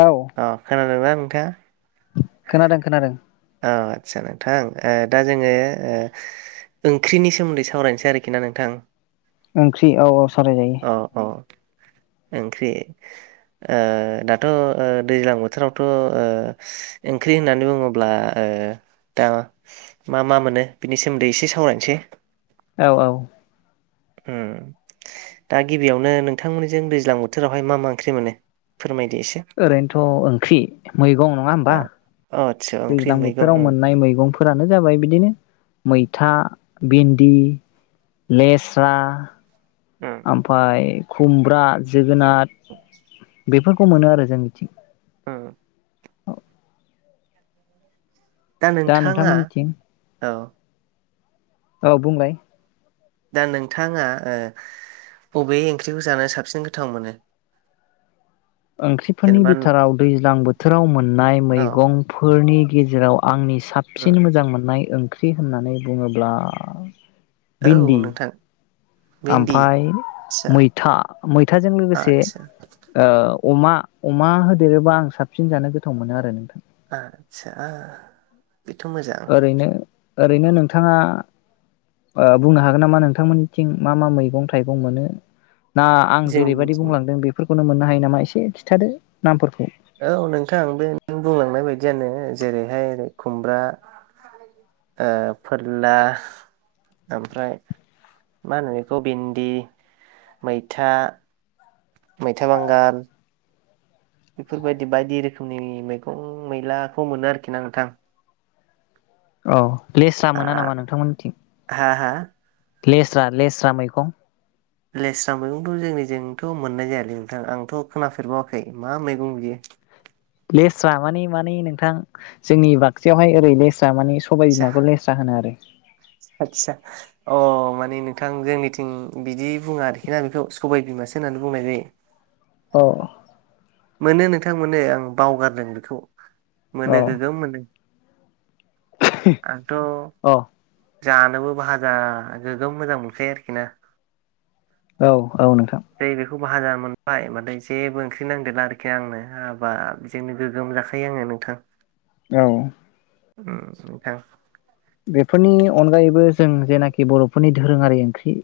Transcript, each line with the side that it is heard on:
left: औ
right: अ खोनादोंना नोंथाङा?
left: खोनादों खोनादों।
right: औ आटचा नोंथां ओ दा जोङो ओ ओंख्रिनि सोमोन्दै सावरायनोसै आरोखिना नोंथां।
left: ओंख्रि औ औ सावराय जायो।
right: अ अ ओंख्रि। ओ दाथ' ओ दैज्लां बोथोरावथ' ओ ओंख्रि होननानै बुङो अब्ला ओ दा मा मा मोनो बिनि सोमोन्दै एसे सावरायनोसै।
left: औ औ।
right: उम दा गिबियावनो नोंथांमोननिजों दैज्लां बोथोरावहाय मा मा ओंख्रि मोनो फोरमाय
left: ओरैनोथ' ओंख्रि मैगं नङा होमबा।
right: आ अ आदसा ओंख्रि
left: दैज्लां
right: मैगं
left: बोथोराव
right: उम
left: मोननाय मैगंफोरानो जाबाय बिदिनो मैथा, भिन्दि, लेस्रा,
right: उम
left: ओमफाय खुमब्रा, जो गोनाथ बेफोरखौ मोनो आरो जोंनिथिं।
right: उम। दा नोंथाङा औ
left: औ बुंलाय।
right: दा नोंथाङा ओ बबे ओंख्रिखौ जानो साबसिन गोथाव मोनो?
left: ओंख्रिफोरनि
right: जेनेबा
left: बिथोराव दैज्लां बोथोराव मोननाय
right: औ
left: मैगंफोरनि गेजेराव आंनि
right: उम
left: साबसिन मोजां मोननाय ओं ख्रि होननानै बुङोब्ला
right: औ
left: भिन्दि
right: नोंथां। भिन्दि
left: ओमफाय
right: आदसा
left: मैथा, मैथाजों लोगोसे
right: आदसा
left: ओ अमा अमा होदेरोबा आं साबसिन जानो गोथाव मोनो आरो
right: आतसा बेथ' मोजां
left: ओरैनो ओरैनो नोंथाङा बुंनो हागोन नामा नोंथांमोन थिं मा मा मैगं थाइगं मोनो? ना आं जेरैबायदि
right: जोंनिथिं
left: बुंलांदों बेफोर खौनो मोननो हायो नामा एसे खिन्थादो नामफोरखौ
right: औ नोंथां बे नों बुंलांनाय बायदियानो जेरैहाय खुमब्रा ओ फोरला ओमफ्राय मा होनो बेखौ भिन्दि मैथा, मैथा बांगाल बेफोरबायदि बायदि रोखोमनि मैगं मैलाखौ मोनो आरोखि ना नोंथां
left: औ लेस्रा
right: हा
left: मोना नामा नोंथांमोननिथिं
right: हा हा
left: लेस्रा लेस्रा मैगं
right: लेस्रा मैगंथ' जोंनिजोंथ' मोननाय जायालै नोंथां आंथ' खोनाफेरबावाखै मा मैगं बियो?
left: लेस्रा माने माने नोंथां जोंनि बाक्सायावहाय ओरैनो जा माने सबाय बिमाखौ लेस्रा होनो आरो
right: आतसा अ माने नोंथां जोंनिथिं बिदि बुङा आरोखि ना बेखौ सबाय बिमासो होननानै बुंनाय जायो
left: औ
right: मोनो नोंथां मोनो आं बावगारदों बेखौ
left: औ
right: मोनो गोगोम मोनो आथ'
left: औ
right: जानोबो भाजा गोगोम मोजां मोनखायो आरोखि ना।
left: औ औ नोंथां
right: जै बेखौ भाजा मोनबाय होनबाथाय जेबो ओंख्रि नां देरला आरोखि आंनो हाबा जजोंनो गोग्गोम जाखायो आङो नोंथां
left: औ
right: उम आं
left: बेफोरनि अनगायैबो जों जेनाखि बर'फोरनि दोरोङारि ओंख्रि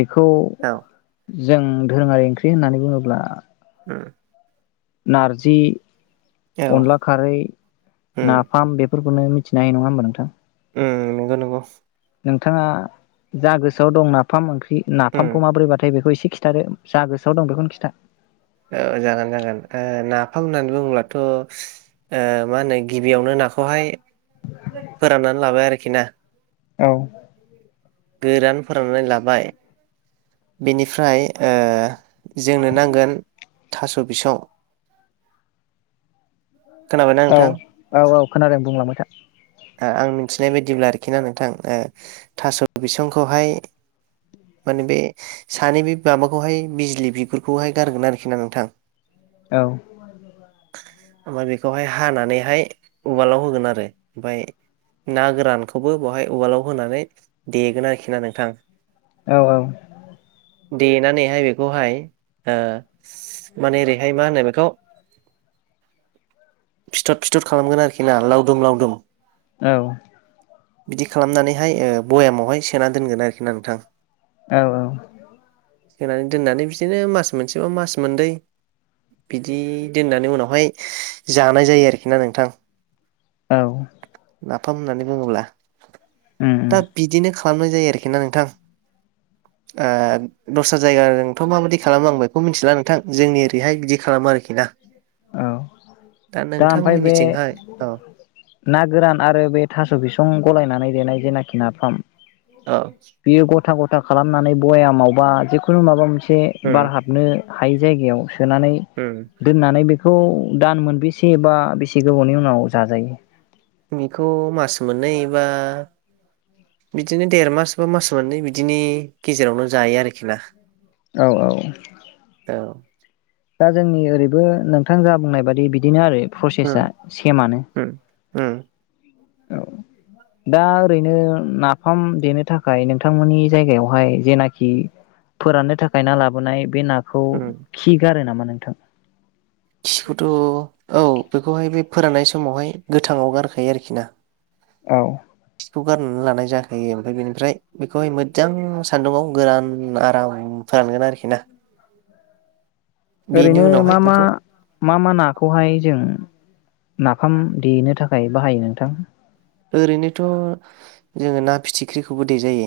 left: बे खौ
right: औ
left: जों धोरोङारि ओंख्रि होननानै बुङोब्ला
right: उम
left: नारजि
right: औ
left: अनला खारै
right: उम
left: नाफाम बे फोरखौ मिथिनो हायो नङा होमबा नोंथां?
right: उम नंगौ नंगौ नोंथां
left: नोंथाङा जा गोसोआव दं नाफाम ओंख्रि
right: उम
left: नाफामखौ माबोरैबाथाय बेखौ एसे खिथादो जा गोसोआव दं बेखौनो खिथा
right: औ जागोन जागोन ओ नाफाम होननानै बुङोब्लाथ' ओ मा होनो गिबियावनो नाखौहाय फोराननानै लाबाय आरोखि खिना
left: औ
right: गोरान फोराननानै लाबाय बेनिफ्राय ओ जोंनो नांगोन थास' बिसं। खोनाबायना
left: औ
right: नोंथां
left: औ औ खोनादों बुंलांबाय था।
right: ओ आं मिथिनाय बायदिब्ला आरोखि ना नोंथां थास' बिसंखौहाय माने बे सानै बे माबाखौहाय बिजलि बिगुरखौहाय गारगोन आरोखि ना नोंथां।
left: औ
right: ओमफ्राय बेखौहाय हानानैहाय उवालाव होगोन आरो ओमफाय ना गोरानखौबो बेहाय उवालाव होनानै देगोन आरोखि ना नोंथां।
left: औ औ
right: देनानैहाय बेखौहाय ओ माने ओरैहाय मा होनो बेखौ फिथर फिथर खालामगोन आरोखि ना लावदुम लावदुम
left: औ
right: बिदि खालामनानैहाय ओ भयामावहाय सोना दोनगोन आरोखि ना नोंथां।
left: औ औ
right: होनानै दोननानै बिसोरो मास मोनसेबा मास मोननै बिदि दोननानै उनावहाय जानाय जायो आरोखि ना नोंथां।
left: औ
right: नाफाम होननानै बुङोब्ला
left: उम उम
right: दा बिदिनो खालामनाय जायो आरोखि ना नोंथां ओ दस्रा जायगाजोंथ' माबाददि खालामो आं बेखौ मिथिला नोंथां जोंनि ओरैहाय बिदि खालामो आरोखि ना।
left: औ
right: दा
left: ओमफ्राय बे
right: नोंथांमोननिथिंहाय औ
left: ना गोरान आरो बे थास' बिसं गलायनानै देनाय जेनाखि नाफाम
right: औ
left: बियो गथ गथा गथा खालामनानै बयामावबा जिखुनु माबा मोनसे से
right: उम
left: बार हाबनो हाय जायगायाव सोनानै
right: उम
left: दोननानै बेख खौ दान मोनबेसे बा बेसे गोबावनि उनाव जाजायो?
right: बेखौ मास मोननै बा बिदिनो देर मास बा मास मोननै बिदिनि गेजेरावनो जायो आरोखि ना?
left: औ औ
right: औ
left: दा जोंनि ओरै बो नोंथां जा बुंनाय बादि बिदिनो आरो प्रसेसा सेमानो।
right: ओ
left: औ दा ओरैनो नाफाम देनो थाखाय नोंथांमोननि जायगायावहाय जेनाखि फोराननो थाखाय ना लाबोनाय बे ना खौ
right: उम
left: खि गारो नामा? नोंथां
right: खिखौथ' औ बेखौहाय बे फोराननाय समावहाय गोथाङाव गारखायो आरोखि ना?
left: औ
right: खौ गारनानै लानाय जाखायो ओमफाय बेनिफ्राय बेखौहाय मोजां सान्दुंआव गोरान आराम फोरानगोन आरोखि ना? बेनि
left: ओरैनो मा
right: उनावहाय
left: मा
right: बेखौ
left: मा मा नाखौहाय जों नाफाम देनो थाखाय बाहायो नोंथां?
right: ओरैनोथ' जोङो ना फिथिख्रिखौबो देजायो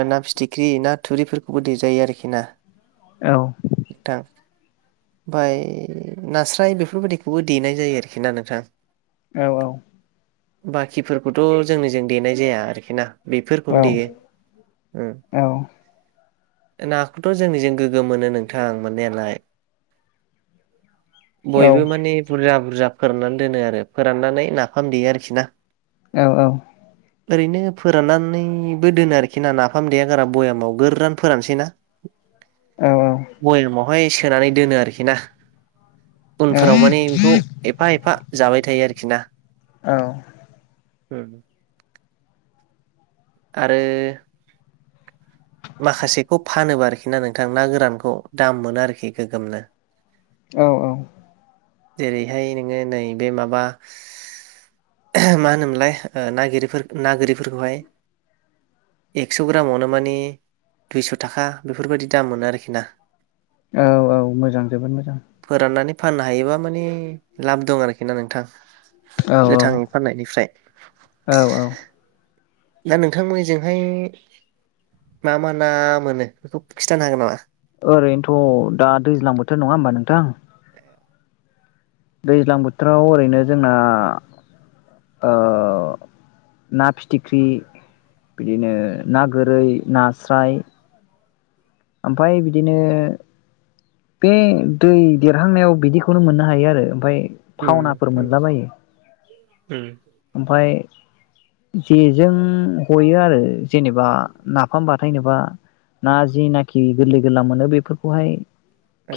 right: मा ना फिथिख्रि ना थुरिफोरखौबो देजायो आरोखि ना
left: औ
right: नोंथां ओमफाय नास्राय बेफोरबायदिखौबो देनाय जायो आरोखि ना नोंथां
left: औ औ
right: बाखिफोरखौथ' जोंनिजों देनाय जाया आरोखि ना
left: औ
right: बेफोरखौनो देयो ओ
left: औ
right: नाखौथ' जोंनिजों गोग्गोम मोनो नोंथां मोननायालाय
left: औ
right: बयबो माने बुरजा बुरजा फोरनानै दोनो आरो फोराननानै नाफाम देयो आरोखि ना
left: औ औ
right: ओरैनो फोराननानैबो दोनो आरोखि ना नाफाम देया गारा बयामाव गोरान फोरानसैना
left: औ औ
right: [unintelligible] सोनानै दोनो आरोखि ना उनफोराव माने बेखौ एफा एफा जाबाय थायो आरोखि ना?
left: औ
right: उम आरो माखासेखौ फानोबा आरोखि ना नोंथां ना गोरानखौ दाम मोनो आरोखि गोगोमनो
left: औ औ
right: जेरैहाय नोङो नैबे माबा मा होनोमोनलाय ओ ना गिरिफोर ना गोरिफोरखौहाय एक्स' ग्रामावनो मानि दुइस' थाखा बेफोरबायाददि दाम मोनो आरोखि ना
left: औ औ मोजां, जोबोद मोजां
right: फोराननानै फाननो हायोबा माने लाब दं आरोखि, ना नोंथां?
left: औ
right: गोथाङै फाननायनिफ्राय।
left: औ औ
right: दा नोंथां जोंहाय मा मा ना मोनो बेखौ खिन्थानो हागोन नामा?
left: ओरैनोथ' दा दैज्लां बोथोर नङा होमबा नोंथां? दैज्लां बोथोराव ओरैनो जोंना ओ ना फिथिख्रि, बिदिनो ना गोरै, नास्राइ ओमफाय बिदिनो बे दै देरहांनायाव बिदिखौनो मोननो हायो आरो ओमफाय
right: उम
left: [unintelligible] नाफोर
right: उम
left: मोनलाबायो
right: उम
left: ओमफाय जेजों हयो आरो जेनेबा नाफाम बाथायेननोबा ना जिनाखि गोरलै गोरलाम मोनो बेफोरखौहाय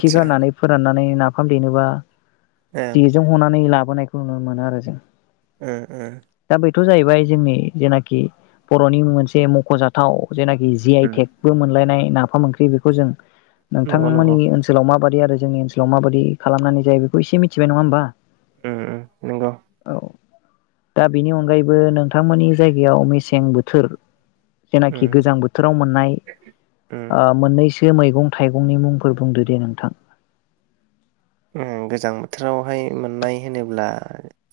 left: खि गारनानै फोरानना नै नाफाम देनोबा
right: ओं
left: जेजों हनानै ला बोनायखौ नुनो मोनो आरो जों
right: उम उम
left: थ' जाहैबाय जोंनि जेनाखि बर'नि मोनसे मख'जाथाव जेनाखि जि आइ
right: उम
left: टेकबो मोनलायनाय नाफाम ओंख्रि बेखौ जों
right: नंगौ नंगौ
left: नोंथांमोननि ओनसोलाव माबादि आरो जोंनि ओनसोलाव माबाद खालामनानै जायो बेखौ इसे मिथिबाय नङा होमबा ।
right: उम उम नोंगौ
left: दा बेनि अनगायैबो नोंथांमोननि जायगायाव मेसें बोथोर
right: उम
left: जेनाखि गोजां बोथोराव मोननाय
right: उम
left: ओ मोननैसो बे मैगं थाइगंनि मुंफोर बुंदो दे नोंथां।
right: ओम गोजां बोथोरावहाय मोननाय होनोब्ला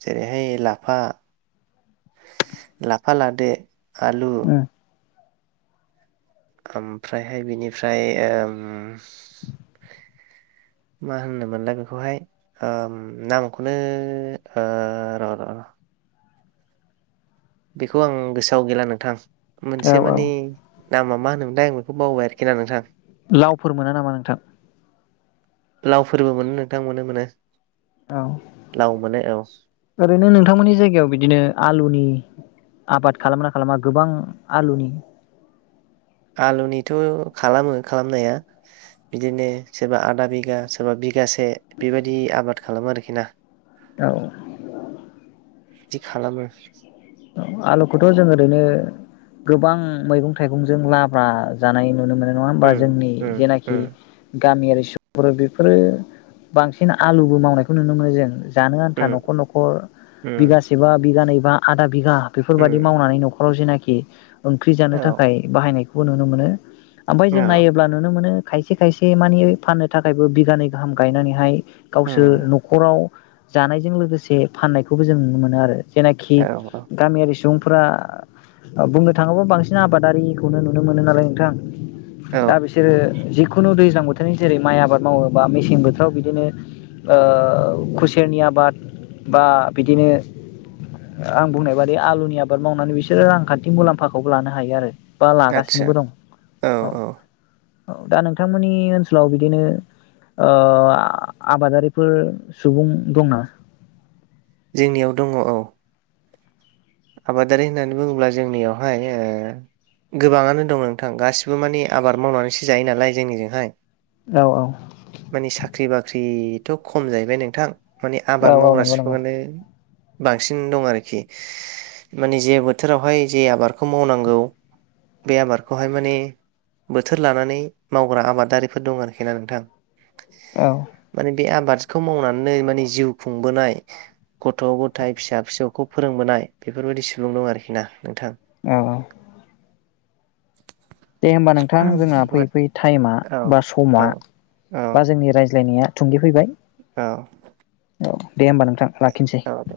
right: जेरैहाय लाफा लाफा लादो आलु
left: उम
right: ओमफ्रायहाय बिनिफ्राय ओम मा होनोमोनलाय बेखौहाय ओम नामखौनो ओ र' र' र' बेखौ आं गोसोआव गैला नोंथां।
left: औ
right: मोनसे
left: औ
right: माने नामा मा होनोमोनथाय आं बेखौ बावबाय आरोखि ना नोंथां
left: लावफोर मोना नामा नोंथां?
right: लावफोरबो मोनो नोंथां मोनो मोनो ।
left: औ ओरैनो नोंथांमोननि जायगायाव बिदिनो आलुनि आबाद खालामोना खालामा गोबां आलुनि
right: आलुनिथ' खालामो खालामनाया बिदिनो सोरबा आदा बिगा सोरबा बि गासे बेबायदि आबाद खालामो आरोखि ना ।
left: औ
right: दि खालामो ।
left: आलुखौथ' जों ओरैनो गोबां मैगं थाइगंजों लाब्रा जानाय नुनो मोनो नङा होमबा
right: उम
left: जोंनि
right: उम
left: जेनाखि
right: उम
left: गामियारि सुबुंफोर बेफोरो बांसिन आलुबो मावनायखौ नुनो मोनो जों । जानो आन्था
right: उम
left: न'खर न'खर
right: उम
left: बिगासे बा बिगानै बा आदा बिगा बेफोरबायदि
right: उम
left: मावनानै न'खराव जेनाखि ओम ओंख्रि जानो
right: औ
left: थाखाय बाहायनाय खौ नुनो मोनो। ओमफ्राय
right: औ
left: जों नायोब्ला नुनो मोनो खायसे खायसे माने फाननो थाखायबो बिगानै गाहाम गायनानैहाय
right: उम
left: गावसोर न'खराव जानायजों लोगोसे फाननायखौबो जों नुनो मोनो आरो। जेनाखि
right: औ
left: गामियारि सुबुंफोरा बुंनो थाङोब्ला बांसिन आबादारिखौनो नुनो मोनो नालाय नोंथां।
right: औ
left: दा बिसोरो जि खुनु दैज्लां बोथोरनि जेरै माइ आबाद मावो बा मेसें बोथोराव बिदिनोसै ओ खुसेरनि आबाद बा बिदिनो आं बुंनाय बादि आलुनि आबाद मावनानै बिसोरो रांखान्थि मुलाम्फाखौबो लानो हायो आरो। बा
right: आदसा
left: लागासिनोबो दं औ। औ दा नोंथांमोननि ओनसोलाव बिदिनो आबादारिफोर सुबुं दंना?
right: जोंनियाव दङ औ आबादारि होननानै बुङोब्ला जोंनियावहाय ओ गोबाङानो दङ नोंथां गासिबो माने आबार मावनानैसो जायो नालाय जोंनिजोंहाय।
left: औ औ
right: [inaudible] माने साख्रि बाख्रि थ' खम जाहैबाय नोंथां। माने
left: औ
right: आबाद
left: औ
right: मावग्रा
left: नंगौ नंगौ
right: सुबुङानो बांसिन दं आरोखि माने जे बोथोरावहाय जे आबादखौ मावनांगौ बे आबादखौहाय माने बोथोर लानानै मावग्रा आबादारिफोर दं आरोखि ना नोंथां।
left: औ
right: [inaudible] माने बे आबाद बिखौ मावनानै माने जिउ खुंबोनाय, गथ' गथायाइ फिसा फिसौखौ फोरोंबोनाय, बेफोरबायदि सुबुं दं आरोखि ना नोंथां।
left: औ औ दे होमबा नोंथां जोंहा
right: औ
left: फैयै फैयै टाइमा
right: औ
left: बा समा,
right: औ
left: बा जोंनि राय नाया थुंगे फैबाय।
right: औ
left: औ दे होमबा नोंथां लाखिसै।
right: औ दे